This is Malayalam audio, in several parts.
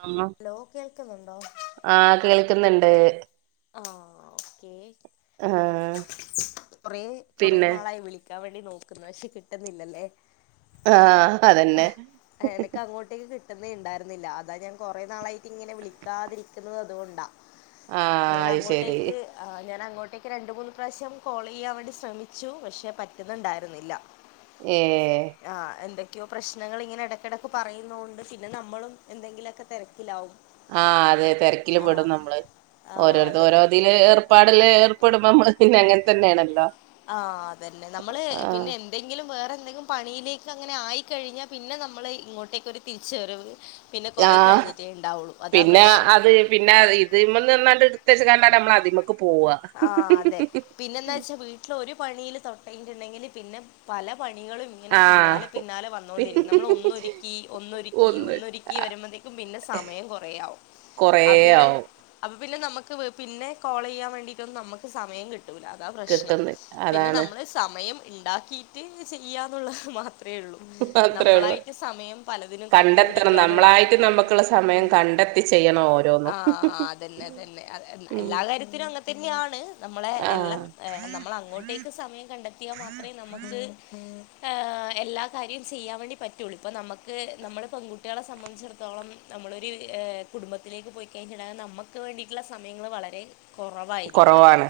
അലോ ഹലോ കേൾക്കുന്നുണ്ടോ ആ കേൾക്കിന്നിണ്ട് ആഹ് [unintelligible] കൊറെ കൊറെ പിന്നെ നാളായി [unintelligible] [unintelligible] നോക്കുന്നെ [unintelligible] കിട്ടുന്നില്ലല്ലേ ആ അതന്നെ [unintelligible] കിട്ടിന്നെണ്ടായിരുന്നില്ല അതാഞാൻ കുറെേ നാളായിട്ട് ഇങ്ങനെ വിളിക്കാതിരിക്കുന്നത് അതുകൊണ്ടാ ആ ഞാൻ അയിശെരി അങ്ങോട്ടേക്ക് ആഹ് ഞാൻ അങ്ങോട്ടേക്ക് രണ്ട് മൂന്ന് പ്രാവശ്യം കോളിയ്യാൻ വേണ്ടി ശ്രമിച്ചു പക്ഷെ പറ്റുന്നുണ്ടായിരുന്നില്ല ഏ [unintelligible] പ്രശ്നങ്ങളിങ്ങനെ എടക്കെടയ്ക്ക് പറയുന്നോണ്ട് പിന്നെ നമ്മളും എന്തങ്കിലുമൊക്കെ തെരക് ആ അതെ ആഹ് തെരക്കിലുപെടും നമ്മള് ആഹ് ഓരോർതോ അതെ ഓരോതിൽ ഏർപ്പാടില് ഏർപ്പെടുമ്പോ ഞമ്മൾ പിന്നെ അങ്ങനെതന്നെണാല്ലോ ആ അതന്നെ നമ്മള് പിന്നെ എന്തെങ്കിലും വേറെ എന്തെങ്കിലും പണിയിലേക്ക് അങ്ങനെ ആയിക്കഴിഞ്ഞാൽ പിന്നെ നമ്മള് ഇങ്ങോട്ടേക്കൊരു തിരിച്ചുവരവ് പിന്നെ ആ കൊറേ കഴിഞ്ഞിട്ടേ ഉണ്ടാവുള്ളൂ അതാ പിന്നെ പ്രശ്നം അത് പിന്നെ [unintelligible] [unintelligible] ആ അതെ, പിന്നെന്താച്ചാ വീട്ടില് ഒരു പണിയില് തൊടങ്ങിയിട്ടുണ്ടെങ്കില് പിന്നെ പല പണികളും ഇങ്ങനെ ആഹ് പിന്നാലെ പിന്നാലെ വന്നോണ്ടിരിക്കും നമ്മൾ ഒന്നൊരിക്കി ഒന്നൊരിക്കി ഒന്ന് ഒന്നരിക്കി വരുമ്പതെ പിന്നെ സമയം കൊറെയാവും കൊറെ ആവും പിന്നെ നമുക്ക് വപിന്നെ കോളിയ്യാൻ വേണ്ടിട്ടൊന്ന് നമ്മക്ക് സമയം കിട്ട് അതാ പ്രശ്നം കിട്ടുന്ന് പിന്നെ അതാണ് നമ്മള് സമയം ഇണ്ടാക്കിട്ട് ചെയ്യാന്നുള്ളത് ഹ് മാത്രം അത്രേള്ളൂ അത്രേ ഉള്ളു നമ്മളായിട്ട് സമയം പലതിനും കണ്ടെത്തണം കണ്ടുപിടിക്കാന്ന് മാത്രേ നമ്മളായിട്ട് നമുക്കുള്ള സമയം കണ്ടെത്തി ചെയ്യണം ആ ഓരോന്നും അതെന്നെ അതെന്നെ അതെന്നെ ഉം എല്ലാ കാര്യത്തിനും അങ്ങനെതന്നെയാണ് നമ്മളെ എല്ലാം ആഹ് നമ്മൾ അങ്ങോട്ടേക്ക് സമയം കണ്ടെത്തിയാൽ മാത്രമേ നമ്മക്ക് എല്ലാ കാര്യം ചെയ്യാൻ വേണ്ടി പറ്റുള്ളൂ ഇപ്പൊ നമ്മുക്ക് നമ്മുടെ പെൺകുട്ടികളെ സംബന്ധിച്ചിടത്തോളം നമ്മളൊരു കുടുംബത്തിലേക്ക് പോയികഴിഞ്ഞിട്ടാ നമ്മുക്ക് വേണ്ടിയിട്ടുള്ള സമയങ്ങൾ വളരെ [unintelligible] കുറവായിരിക്കുവല്ലോ കൊറവാണ്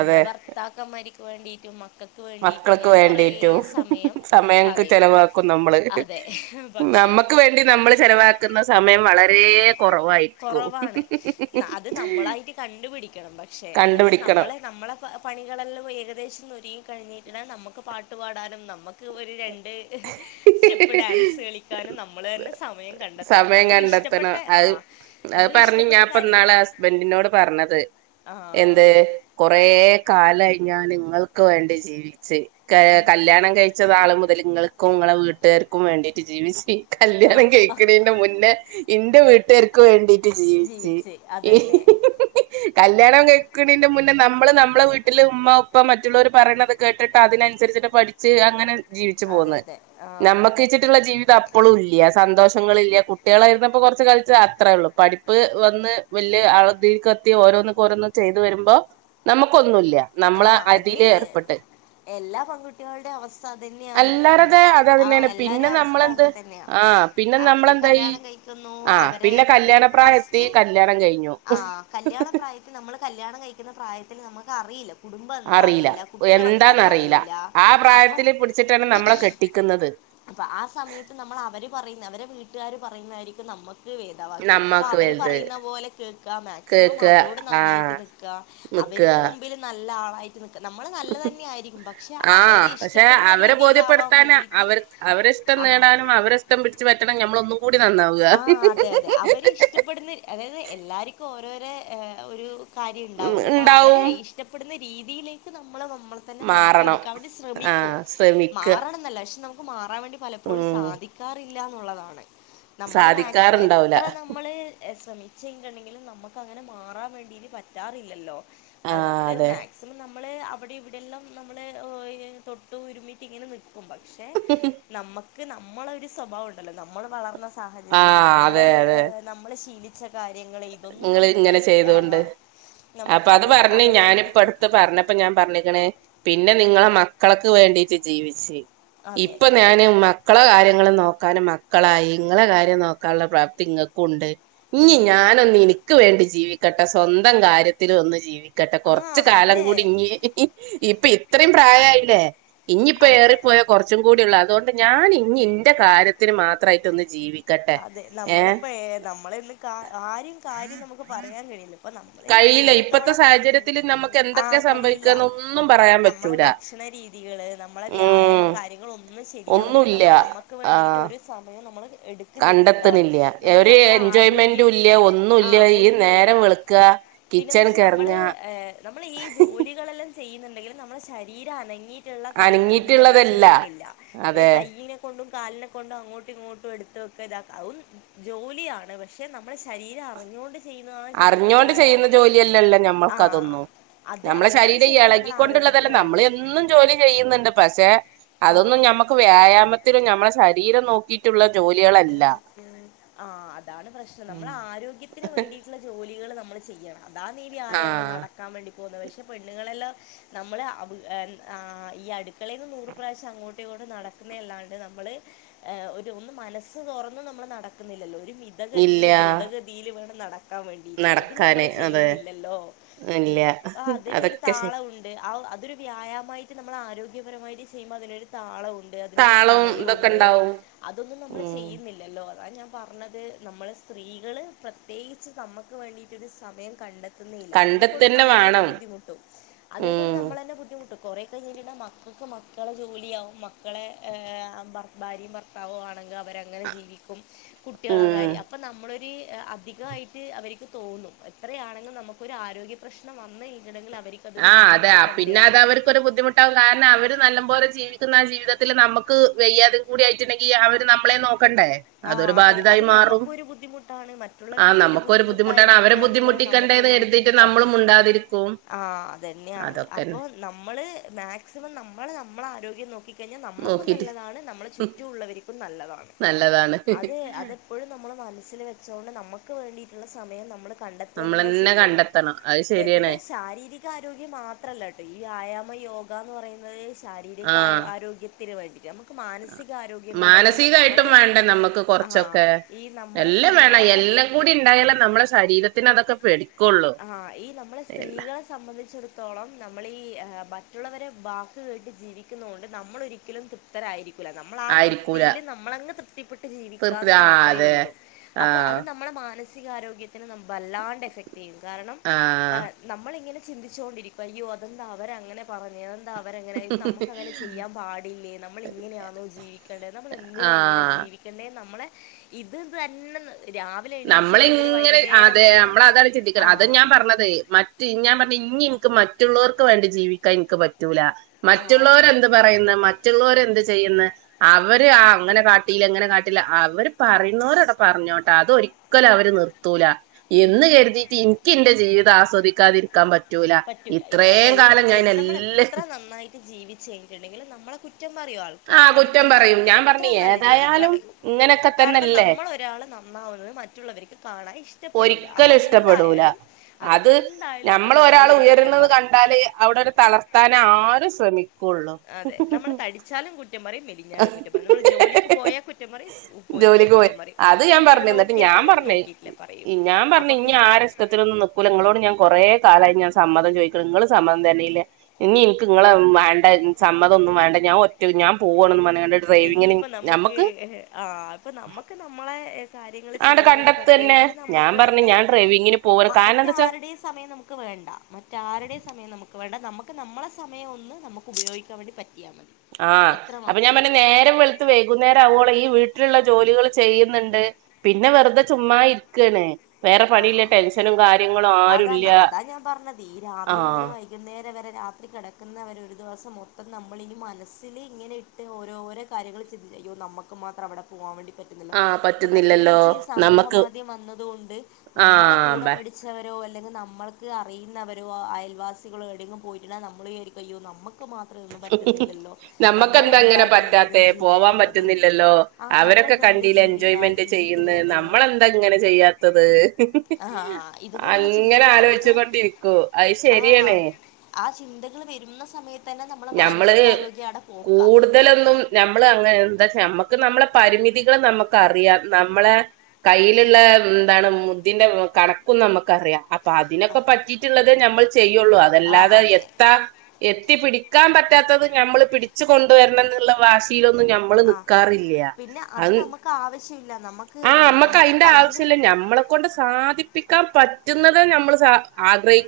അതെ നമ്മള് ഭർത്താക്കന്മാർക്ക് വേണ്ടിട്ട് [unintelligible] മക്കൾക്ക് വേണ്ടിട്ടും സമയം [unintelligible] കളയും ചെിലവാക്കും നമ്മള് അതെ പക്ഷെ നമ്മുക്ക് വേണ്ടി നമ്മൾ ചെിലവാക്കുന്ന സമയം വളരെ കൊറവായിരിക്കും കുറവാണ് അത് നമ്മളായിട്ട് കണ്ടുപിടിക്കണം പക്ഷെ എന്നവച്ചാ കണ്ടുപിടിക്കണം നമ്മളെ നമ്മളെ പണികളെല്ലാം ഏകദേശം [unintelligible] കഴിഞ്ഞിരിന്നാൽ നമ്മുക്ക് പാട്ട് പാടാനും നമ്മുക്ക് [unintelligible] രണ്ട് സ്റ്റെപ്പ് ഡാൻസ് കളിക്കാനും നമ്മൾ തന്നെ സമയം കണ്ടെത്തണം നമ്മുക്ക്ഷ് [unintelligible] അത് അത് പറഞ്ഞ് കാര്യങ്ങൾ ഞാപ്പൊന്നാളെ ഹസ്ബൻഡിനോട് പറഞ്ഞത് ആ എന്ത് കൊറേ കാലായി ഞാൻ നിങ്ങൾക്ക് വേണ്ടി ജീവിച്ച് ക ആ, കല്യാണം [unintelligible] [unintelligible] മുതൽ നിങ്ങൾക്കും നിങ്ങളെ വീട്ടുകാർക്കും വേണ്ടിട്ട് ജീവിച്ച് ആ, കല്യാണം ആ, കേൾക്കണതിന്റെ മുന്നേ എന്റെ വീട്ടുകാർക്ക് വേണ്ടി ജീവിച്ച് [unintelligible] കല്യാണം കേഴിക്കണതിന്റെ മുന്നേ നമ്മള് നമ്മളെ വീട്ടില് ഉമ്മ, ഉപ്പ, മറ്റുള്ളവർ പറയണത് കേട്ടിട്ട് അതിനനുസരിച്ച് [unintelligible] പഠിച്ച് അങ്ങനെ ജീവിച്ചു അതെ പോകന്ന് അതെ ആ നമ്മക്ക് വച്ചിട്ടുള്ള ജീവിതം അപ്പളും ഇല്ല്യ സന്തോഷങ്ങളില്ല കുട്ടികളായിരുന്നപ്പോ കുറച്ച് കളിച്ച അത്രേള്ളൂ പഠിപ്പ് വന്ന് വലിയ [unintelligible] ഓരോന്നും ഓരോന്നും ചെയ്ത് വരുമ്പോ നമുക്കൊന്നുല്ല നമ്മള ആ അത് അതിൽ ഏർപ്പെട്ട് എല്ലാ പെൺകുട്ടികളുടെ അവസ്ഥ അതന്നെയാണ് അല്ലാറതെ അത് ആ തന്നെയാണ് പിന്നെ എല്ലാരേം അവസ്ഥ നമ്മളെന്ത് അങ്ങനതന്നെയ ആഹ് പിന്നെ അവര് [unintelligible] നമ്മളെന്തായി കല്യാണം കഴിക്കുന്നു ആഹ് അവരെ പിന്നെ കല്യാണപ്രായത്തി ഫസ്റ്റ് കല്യാണം കഴിഞ്ഞു ആ കല്യാണപ്രായത്തിൽ നമ്മൾ [unintelligible] കല്ല്യാണം കഴിക്കുന്ന പ്രായത്തിൽ നമുക്ക് അറിയില്ല കുടുംബം എന്താ അറിയില്ല, കുട്ടികൾെന്താന്ന് എന്താന്നറിയില്ല അറിയില്ല ആ അപ്പൊ പ്രായത്തില് പിടിച്ചിട്ടാണ് നമ്മളെ [unintelligible] കെട്ടിക്കുന്നത് അപ്പൊ ആ സമയത്ത് നമ്മൾ അവര് പറയുന്ന അവരെ വീട്ടുകാര് പറയുന്നതായിരിക്കും നമ്മക്ക് ഭേദാവാക്യം അപ്പൊ നമ്മക്ക് അവര് വലുത് പറയുന്ന പോലെ കേക്ക മാക്സിമം കേക്ക അവരോട് നന്നായിട്ട് ആഹ് നിക്ക അവർക്ക് നിക്ക മുമ്പിൽ നല്ല ആളായി നമ്മളെ നല്ല തന്നെ ആയിരിക്കും പക്ഷെ ആഹ് അവര് പക്ഷെ ഇഷ്ടപ്പെടുന്ന അവരെ രീതിയിലാവാൻ ബോധ്യപ്പെടുത്താന് വേണ്ടിട്ട് അവർ അവരെ ഇഷ്ടം നേടാനും അവരെഷ്ടം പിടിച്ചു പറ്റണം നമ്മള ഒന്നും കൂടി നന്നാവുക ആ അതെ അതെ അവര് ഇഷ്ടപ്പെടുന്ന അതായത് എല്ലാർക്കും ഓരോര ഒരു കാര്യം ഉണ്ടാവല്ലോ അപ്പൊ അവര് ഉണ്ടാവും ഇഷ്ടപ്പെടുന്ന രീതിയിലേക്ക് ന നമ്മെ തന്നെ മാറണം മാറ്റെടുക്കാൻ വേണ്ടി ശ്രമിക്കും ആഹ് ശ്രമിക്ക മാറണ ന്നല്ലാ പക്ഷേ മാ റാൻ വേണ്ടി പലപ്പോഴും ഉം സാധിക്കാറില്ല എന്നുള്ളതാണ് നമ്മള് മാക്സിമം സാധിക്കാറുണ്ടാവൂല എത്ര നമ്മൾ ശ്രമിച്ചിണ്ടെങ്കിലും നമുക്ക് അങ്ങനെ മാറാൻ വേണ്ടിയിട്ട് പറ്റാറില്ലല്ലോ അത് ആഹ് നമ്മള് അതെ മാക്സിമം നമ്മ നമ്മൾ അവിടെ ഇവിടെല്ലാം നമ്മൾ തൊട്ട് ഉരുമിറ്റ് ഇങ്ങനെ നിൽക്കും പക്ഷെ നമുക്ക് നമ്മള ഒരു സ്വഭാവം ഉണ്ടല്ലോ നമ്മൾ വളർന്ന സാഹചര്യം ആഹ് നമ്മൾ അതെ അതെ നമ്മൾ ശീലിച്ച കാര്യ കാര്യങ്ങൾ ഇതൊന്നും നിങ്ങൾ നമ്മുക്ക് ഇങ്ങനെ ആ ചെയ്തോണ്ട് നമുക്ക് അപ്പൊ അത് പറഞ്ഞ് അവരെ ഞാനിപ്പ രീതിക്ക് അടുത്ത് പറഞ്ഞപ്പ ഞാൻ പറഞ്ഞിക്ക്ണ് പിന്നെ നിങ്ങള മക്കൾക്ക് വേണ്ടി ട്ട് ജീവിച്ച് അതെ ഇപ്പം ഞാന് മക്കൾ കാര്യം ഞങ്ങളെ നോക്കാനും മക്കളായി ഇങ്ങളെ കാര്യം നോക്കാനുള്ള പ്രാപ്തി ഇങ്ങക്കുണ്ട് ഇനി ഉം ഞാനൊന്ന് എനിക്ക് വേണ്ടി ജീവിക്കട്ടെ സ്വന്തം കാര്യത്തിൽ ഒന്ന് ജീവിക്ക ക്കട്ട ആ കൊറച്ച് കാലം അതെ കൂടി ഇഞ്ഞ് ഇപ്പൊ ഇത്രയും പ്രായായില്ലേ ഇഞ്ഞിപ്പോ അ- ഏറിപ്പോയാ കുറച്ചും കൂടിള്ളൂ അതുകൊണ്ട് ഞാൻ ഇനി ഇന്റെ കാര്യത്തിന് മാത്രമായിട്ട് ഒന്ന് ജീവി അതെ നമ്മളപ്പോ നമ്മള ഇന്ന് കാ ആരും കാര്യം നമുക്ക് പറയാൻ കഴിയില്ലോ കഴിയില്ല ഇപ്പത്തെ സാഹചര്യത്തില് നമുക്ക് എന്തൊക്കെയാ ആഹ് കഴിയില്ല സംഭവിക്കാന്ന് ഒന്നും പറയാൻ നമ്മളെ പറ്റൂല ഭക്ഷണ രീതികള് നമ്മളെ വ്യായാമം ഉം കാര്യങ്ങള ഒന്നും ശരിയാവുന്നില്ല ഒന്നുല്ല നമ്മൾ നമുക്ക് വേണ്ടിയിട്ട് ഒരു സമയം നമ്മൾ കണ്ടെത്ത്ണില്ല ഒരു ആരോഗ്യം എൻജോയ്മെന്റുല്ല ഒന്നുംല്ല ആഹ് ഈ ഒന്നുല്ല നേരം വെള്ക്കാ പിന്നെന്ന് വെച്ചാ നമ്മള് നമ്മൾ ഈ ജോലികളെല്ലാം ചെയ്യുന്നുണ്ടെങ്കിലും നമ്മളെ ശരീരം അനങ്ങി ട്ടുള്ള കാര്യങ്ങളൊന്നും നമ്മൾ അനങ്ങിയിട്ടുള്ളതല്ല ചെയ്യുന്നില്ല നമ്മൾ ഈ അതെ കയ്യിനെ കൊണ്ടും, കാലിനെ കൊണ്ടും അങ്ങോട്ടും ഇങ്ങോട്ടും എടുത്ത് ഇതാക്ക അതും ജോലിയാണ് പക്ഷെ നമ്മുടെ ശരീരം അറിഞ്ഞുകൊണ്ട് ചെയ്യുന്നതാണ് ശരിക്കും അറിഞ്ഞോണ്ട് ചെയ്യുന്ന വ്യായാമം ജോലിയല്ലല്ലോ ആ. ഞമ്മൾക്ക് അതൊന്നും അത് നമ്മളെ അതാണ് ശരീരം ശരിക്കും നമ്മളെ ഇളകിക്കൊണ്ടുള്ളതല്ല ആരോഗ്യത്തിന് നമ്മൾ വേണ്ടത്. എന്നും ജോലി ചെയ്യുന്നുണ്ട് പക്ഷെ ആ. അതൊന്നും നമ്മുക്ക് വ്യായാമത്തിൽ നമ്മളെ ശരീരം നോക്കിയിട്ടുള്ള ഉ ജോലികളല്ല ഉ ആ അതാണ് പ്രശ്നം ഉം നമ്മുടെ ആരോഗ്യത്തിന് വേണ്ടിയിട്ടുള്ള ജോലികൾ നമ്മൾ ചെയ്യണം അതാ ഈ വ്യായാമം ആഹ് നടക്കാൻ വേണ്ടി പോകുന്നത് പക്ഷെ പെണ്ണുങ്ങളെല്ലാം നമ്മള് ഈ അടുക്കളയിൽന്ന് നൂറ് പ്രാവശ്യം അങ്ങോട്ട് ഇങ്ങോ നടക്കുന്നല്ലാണ്ട് നമ്മള് ഒര് ഒന്ന് മനസ് മനസ് തുറന്ന് നമ്മള് നടക്കുന്നില്ലല്ലോ ഒരു മിതഗതിയിൽ ഇല്ല ദ്രുതഗതിയിൽ വേണം നട ക്കാൻ വേണ്ടീട്ട് അത് നടക്കാന് നമ്മള് അതെ ചെയ്യുന്നില്ലല്ലോ ഇല്ല അതിനൊരു അതൊക്കെ ശരി താളമുണ്ട് ആ അതൊരു വ്യായാമായിട്ട് നമ്മൾ ആരോഗ്യപരമായിട്ട് ചെയ്യുമ്പോൾ അതിനൊരു താളംമുണ്ട് ണ്ട് അതിനൊരു താളവും ഇതൊക്കെ സമയമുണ്ട് ഇണ്ടാവും അതൊന്നും നമ്മൾ ഉം ചെയ്യുന്നില്ലല്ലോ? അതാ ഞാൻ പറഞ്ഞത് നമ്മൾ സ്ത്രീകള് പ്രത്യേകിച്ച് നമുക്ക് വേണ്ടിയിട്ട ഒരു സമയം കണ്ടെത്ത ന്നില്ല അതിനെ കൊണ്ട് കണ്ടെത്തന്നെ നമ്മൾ തന്നെ വേണം ബുദ്ധിമുട്ടും അതിനെ കൊണ്ട് ഉം നമ്മൾ തന്നെ ബുദ്ധിമുട്ടും. കുറേ കഴിഞ്ഞിട്ടുണ്ടാൽ മക്കൾക്ക് മക്കളെ ജോലിയാവും മക്കളെ ഭർ ഭാര്യയും ഭർത്താവും ആണെങ്കിൽ അവരെ അങ്ങനെ ജീവിക്കും കുട്ടികള ഉം കാര്യം അപ്പൊ നമ്മളൊരു അധികമായിട്ട് അവർക്ക് തോന്നും എത്രയാണെങ്കിലും നമുക്കൊരു ആരോഗ്യപ്രശ്നം വന്ന് കഴി - ആഹ് അതെ പിന്നെ അത് അവർക്കൊരു ബുദ്ധിമുട്ടാവും കാരണം അവര് നല്ല പോലെ ജീവിച്ചു പറ്റുന്ന ആ ജീവിതത്തില് നമുക്ക് വയ്യാതയും കൂടി ആയിട്ടുണ്ടെങ്കിൽ അവര് നമ്മളെ നോക്ക ആഹ അതെ അത് നമ്മുക്കും ഒരു ബുദ്ധിമുട്ടാണ് മറ്റുള്ളവർക്കും ഒരു ബുദ്ധിമുട്ടായിരിക്കുക എന്നുള്ളത് ക്കണ്ടന്ന് കരുതീട്ട് നമ്മളും മുണ്ടാതിരിക്കും. ആ അത് തന്നെയാണ് അതൊക്കെന്നെ അപ്പോൾ നമ്മള് മാക്സിമം നമ്മൾ നമ്മളെ ആരോഗ്യം നോക്കി കഴിഞ്ഞാൽ നമുക്കും നോക്കീട്ട് നല്ലതാണ് നമ്മളെ ചുറ്റുമുള്ളവർക്കും നല്ലതാണ്. നല്ലതാണ്. അത് അതെപ്പോഴും നമ്മൾ മനസ്സിൽ വെച്ചൊണ്ട് നമ്മുക്ക് വേണ്ടിട്ടുള്ള സമയം നമ്മള് കണ്ടെത്തന്നെ നമ്മളെന്നെ ചെയ്യണം. കണ്ടെത്തണം. അത് ശരിയാണ് പിന്നെ ശാരീരിക ആാരോഗ്യം മാത്രല്ല കേട്ടോ ഈ ആായാമ യോഗ മുക എന്ന് പറയുന്നത് ശാരീരിക ആഹ് ആരോഗ്യത്തിന് വേണ്ടി ന നമുക്ക് മാനസികാരോഗ്യം കൂടെ വേണം നമ്മൾ നമുക്ക് ആ കുറച്ചൊക്കെ ഈ നമ്മൾ എല്ലാം വേണം സ്ത്രീകളെ സം എല്ലാം കൂടി ഉണ്ടായാല് നമ്മളുടെ ശരീരത്തി പി ന്നെ അതൊക്കെ [unintelligible] ആഹ ഈ നമ്മളെ എല്ലാ സ്ത്രീകളെ സംബന്ധിച്ചിടത്തോളം നമ്മളീ ഈ ഏ - മറ്റുള്ളവരെ വാക്ക് കേട്ട് ജീവിക്കുന്നെ കൊണ്ട് നമ്മളൊരിക്കലും തൃപ്തരായിരിക്ക [unintelligible] നമ്മളാ ആ ആയിരിക്കൂല തൃപ്തിയിൽ നമ്മളങ് തൃപ്തിപ്പെട്ട് തീർപ്പ ജീവിക്കാന്ന് ആ മാത്രമേ അതെ ഉള്ളൂ അപ്പൊ അത് ആഹ് നമ്മുടെ മാനസികാരോഗ്യത്തിന് വല്ലാണ്ട് എഫക്ട്.. [unintelligible] കാരണം ആഹ് നമ്മളിങ്ങനെ ചിന്തിച്ചുോണ്ടിരികും അയ്യോ അതെന്താ അവര അങ്ങന പറഞ്ഞെ... അവരെങ്ങനെയ നമുക്ക് അങ്ങനെ ചെയ്യാൻ പാടില്ലേ നമ്മൾ ഇങ്ങനെയാണോ ജീവിക്കണ്ടത് നമ്മൾ എന്തിനാ ഇങ്ങനെ ജീവി ആഹ് ജീവിക്കണ്ടേ നമ്മളെ ഇത് തന്നെ രാവിലെ എണീച്ച മുതൽ വൈകുന്നേരം വരെ അത ഞാൻ ആഹ് പറഞ്ഞത് മറ്റ് ഞാൻ പറഞ്ഞത് ഇന് ക്ക് മറ്റുള്ളവർക്ക് വേണ്ടി ജീവിക്കാൻ എനിക്ക് പറ്റൂല ആഹ് മറ്റുള്ളവർ എന്ത് പറയുന്നെ മ മറ്റുള്ളവരെ എന്ത് ചെയ്യുന്നു അവര് ആ അങ്ങനെ കാട്ടില്ല ഇങ്ങനെ കാട്ടീല്ല അവര് പറയുന്നവരോണ പറഞ്ഞ [unintelligible] അതൊരി ഒരിക്കലും അവര് നിർത്തൂല എന്ന് ഉം കരുതിയിട്ട് ന്ക്ക് എന്റെ ജീവിതം ആസ്വദിക്കാതിരിക്കാൻ പറ്റ് പറ്റൂല ഇത് എല്ലാ നമ്മൾ എല്ലാം എത്ര നന്നായിട്ട് ജീവിച്ചു കഴിഞ്ഞട്ടുണ്ടെങ്കിലും നമ്മളെ കുറ്റം പറയും ആ ആൾക്കാര് അതിപ്പോ കുറ്റം പറയും ഞാൻ നല്ലത്ര പറഞ്ഞു നല്ല രീതിക്ക് ഏതായാലും ആണെങ്കിലും ഇങ്ങനൊക്കെ കാരണം തന്നെയല്ലേ നമ്മൾ ഒരാള് നന്നാകുന്നത് മറ്റുള്ളവർക്ക് കാണൻ ഇഷ്ടപ്പെടൂല്ല അപ്പോ ഒരിക്കലും ഇഷ്ടപ്പെടൂല എന്തായാലും അതെ അത് എന്തായാലും അപ്പോ ഞമ്മൾ ഒരാൾ നമ്മളെ ഒരു കുറ്റം ഉയരുന്നത് പറയും കണ്ടാല് അവിടെരു തളർത്താൻ ആരും ശ്രമി ക്കുള്ളു അതെ നമ്മൾ [unintelligible] [unintelligible] കുറ്റം പറയും ഇനി ഞമ്മൾ ജേലിക്ക് പോയാ കുറ്റം പറയും പോയിട്ടില്ലെ ജോലിക്ക് പോയി കുറ്റംപറയും അത് ഞാൻ കുട്ടിനെ പറഞ്ഞു എന്നിട്ട് നോക്കിയാ ഞാൻ പറഞ്ഞ് ഞാൻ പറഞ്ഞ് ഇനി പിന്നെ ആരെഇഷ്ടതിനൊന്നുംനിക്കൂല ഇങ്ങളോട് ഞാൻ കൊറെ കാലായി ഞാന് സമ്മതം ചോദിക്കണം ഇങ്ങള് സമ്മതം തന്നില്ലെ ഇനി ഇന്ക്ക് ഇങ്ങളെ വേണ്ട സമ്മതൊന്നും വേണ്ട ഞാൻ ഒറ്റ ഞാൻ പോവാണ്ന്ന് [unintelligible] ഇനിയിപ്പ നമ്മക് [unintelligible] നമ്മക്ക് നമ്മളെ കാര്യങ്ങള് ആടെ ചെയ്യാൻ വേണ്ടി കണ്ടത്തെന്നെ പറ്റുമെങ്കില് ഞാൻ നമ്മക്ക് പറഞ്ഞ് തന്നെ ഞാൻ ഡ്രൈവിംഗ് മ മറ്റാരുടെയും സമയം നമുക്ക് വേണ്ട മറ്റാരുടെയും സമയം നമുക്ക് വേണ്ട നമുക്ക് നമ്മളെ സമയൊന്ന് നമുക്ക് ഉപയോഗിക്കാൻ വേണ്ടി പറ്റ ആ അപ്പൊ ഞാൻ [unintelligible] നേരം വെളുത്ത് വൈകുന്നേരം ആവേളം ഈ വീട്ടിലുള്ള ജോലികൾ ചെയ്യുന്നുണ്ട് പിന്നെ വെറുതെ ചുമ്മാ [unintelligible] ആ പണിയില്ല ടെൻഷനും കാര്യങ്ങളും ആരുല്ല അതാന്ന അതാ ഞാൻ പറഞ്ഞത് ഈ രാവിലെ മുതൽ ആഹ് വൈകുന്നേരം വരെ രാത്രി കിടക്കുന്നവരെ ഒരു ദിവസം മൊത്തം നമ്മളി മനസ്സിൽ ഇങ്ങനെ ഇട്ട് ഓരോരോ കാര്യങ്ങൾ ചിന്തി അയ്യോ നമ്മക്ക് മാത്രം അവിടെ പോവാൻ വേണ്ടി പറ്റില്ലല്ലോ ആഹ് ഇപ്പോ പറ്റുന്നില്ലല്ലോ പ്രത്യേകിച്ച് ഈ നമ്മക്ക് സമൂഹമാധ്യം വന്നത് കൊണ്ട് നമ്മളെ ആഹ് കൂടെ ബ പഠിച്ചവ അല്ലെങ്കിൽ നമ്മൾക്ക് അറിയുന്നവരോ [unintelligible] അല്ലെങ്കിൽ നമ്മൾക്ക് അറിയുന്നവരോ അയൽവാസികളോ ഏടെങ്കിലും പോയിറ്റിണ്ടെ നമ്മൾ വിചാരിക്കും അയ്യോ നമ്മ [unintelligible] മാത്രോന്നും പറ്റുന്നില്ലല്ലോ നമ്മൾ നമ്മക്കെന്താ എന്താ ഇങ്ങനെ ജീവിതം പറ്റാത്തെ ജീവിക്കുന്നത് ആ ന്ന [unintelligible] ക്കണ്ടീലെ എൻജോയ്മെന്റ് ചെയ്യുന്നെ നമ്മളെന്താ ഇങ്ങനെ ചെയ്യാത്തത് ആ [unintelligible] ഇതുപോലുള്ള അങ്ങനെ ചിന്തകൾ നമുക്ക് ആലോചിച്ചൊണ്ടിരിക്കൂ അത് ആഹ് ശരിയണേ ആ ചിന്തകൾ വരുന്ന സമയത്തെന്നെ ഞമ്മൾ കൂടുതലൊന്നും ഞമ്മൾ അങ്ങനെ എന്താച്ചാ നമുക്ക് നമ്മളെ പരിമിതികൾ നമുക്ക് അറിയാം നമ്മളെ കയ്യിലുള്ള എന്താണ് മുദിന്റെ കണക്കും നമ്മുക്കറിയാം അപ്പൊ അതിനൊക്കെ പറ്റിയിട്ടുള്ളതേ നമ്മൾ ചെ ആഹ് അതെ പറ്റാത്തത് നമ്മൾ പിടിച്ച് കൊണ്ടുവരണം എന്നുള്ള വാശിയി നും ഞമ്മള് ആഹ് നിക്കാറില്ല പിന്നെ അ അത് നമുക്ക് ആവശ്യമില്ല നമുക്ക് ആ ഏഹ്, നമുക്ക് അമ്മക്കതിന്റെ കയ്യിൽ ആവശ്യല്ല ഞമ്മളെ കൊണ്ട് സാധിപ്പിക്കാ പറ്റുന്നതെ നമ്മൾ സാ ആഗ്രഹി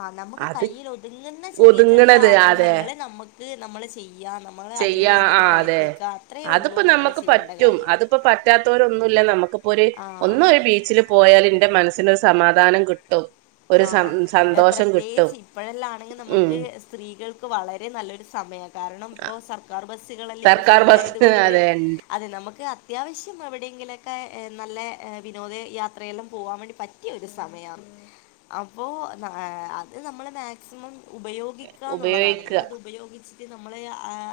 ആ നമുക്ക് കയ്യിലൊതുങ്ങുന്ന ചെറിയ ചെറിയ ഒതുങ്ങണത് അതെ ആഗ്രഹങ്ങള് നമ്മക്ക് നമ്മള് ചെയ്യ ചെയ്യാ ആ അതെ അത്രയേ ഉള്ളൂ അതിപ്പോ നമ്മള് നമ്മക്ക് ചെയ്യേണ്ട പറ്റും കാര്യം അതിപ്പോ പറ്റാത്തൊരോന്നുല്ല നമുക്കിപ്പോര് ആഹ് ഒന്ന് ഒരു ബീച്ചില് പോയാൽ എന്റെ മനസ്സിനൊരു സമാധാനം കി ആ ആ കിട്ടും പ്രത്യേകിച്ച് ഇപ്പഴെല്ലാം ആണെങ്കി ഉം നമ്മക്ക് സ്ത്രീകൾക്ക് വളരെ നല്ലൊരു സ മയ കാരണം ആ, ഇപ്പോ സർക്കാർ ബസ്സ് കളെല്ലാം ഇപ്പ സർക്കാർ ഫ്രീ ബസ് ആയത് കൊണ്ട് അതെ ഉണ്ട് അത് നമ്മക്ക് ക്ക് അത്യാവശ്യം എവിടെങ്കിലൊക്കെ നല്ലെ വിനോദയാത്രയെല്ലാം പോവാൻ വേണ്ടി പറ്റിയൊരു സമയം ആ അപ്പോ അത് നമ്മള് മാക്സിമം ഉപയോഗിക്കാന്നുള്ളതാണ് ഉപയോഗിക്കുക നമ്മളത് ഉപയോഗിച്ച് നമ്മൾ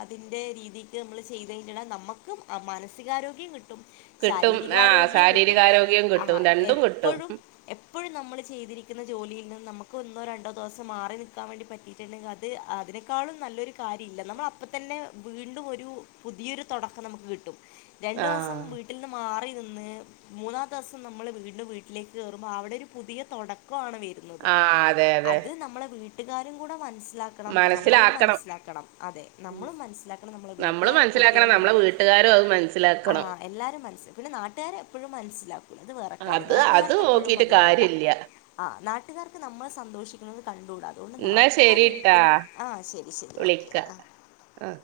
അതിൻ്റെ രീതിക്ക് നമ്മൾ ചെയ്ത് കഴിഞ്ഞാത് നമ്മക്കും മാനസികാരോഗ്യം കിട്ടും കിട്ടും ആ ശാരീരികാരോഗ്യം കിട്ടും ശാരീരികാരോഗ്യം ആ കിട്ടും രണ്ടും കിട്ടും എപ്പോഴും എപ്പോഴും നമ്മൾ ചെയ്തിരിക്കുന്ന ജോലിൽന്ന് നമ്മക്ക് ഒന്നോ രണ്ടോ ദിവസം മാറി നിൽക്കാൻ വേണ്ടി പറ്റിറ്റുണ്ടെങ്കി അത് അതിനെക്കാളും നല്ലൊരു കാര്യം ഇല്ല നമ്മളപ്പതന്നെ വീണ്ടും ഒരു പുതിയൊരു തുടക്കം നമ്മക്ക് കിട്ടും രണ്ടു ആ ദിവസം വീട്ടിൽന്ന് മാറി മൂന്നാമത്തെസം നമ്മൾ വീണ്ടും വീട്ടിലേക്ക് കേറുമ്പോ അവിടെരു പുതിയ തുട ക്കവാണ് വരുന്നത് ആ അതെ അതെ അത് നമ്മളെ വീട്ടുകാരും കൂടെ മനസ്സി മനസിലാക്കണം നമ്മളും മനസ്സിലാക്കണം മനസ്സിലാക്കണം അതെ ഉം. നമ്മളും മനസ്സിലാക്കണം നമ്മളെ നമ്മള് വീട്ടുകാരും മനസ്സിലാക്കണം കുട്ടികളും നമ്മളെ വീട്ടുകാരും അത് ആ മനസ്സിലാക്കണം എല്ലാരും മനസ്സില പിന്നെ നാട്ടുകാര് എപ്പോഴും മനസ്സിലാക്കും അത് അത് നോക്കിട്ട് വേണ്ട കാര്യല്ല ആ നാട്ടുകാർക്ക് നമ്മളെ സന്തോഷിക്കുന്നത് കണ്ടുടാ അതുകൊണ്ട് എന്നാ ശരിട്ടാ നാട്ടുകാരോരിക്കലും ആ ശരി ശരി ഓക്കെ വിളിക്ക ആ ആ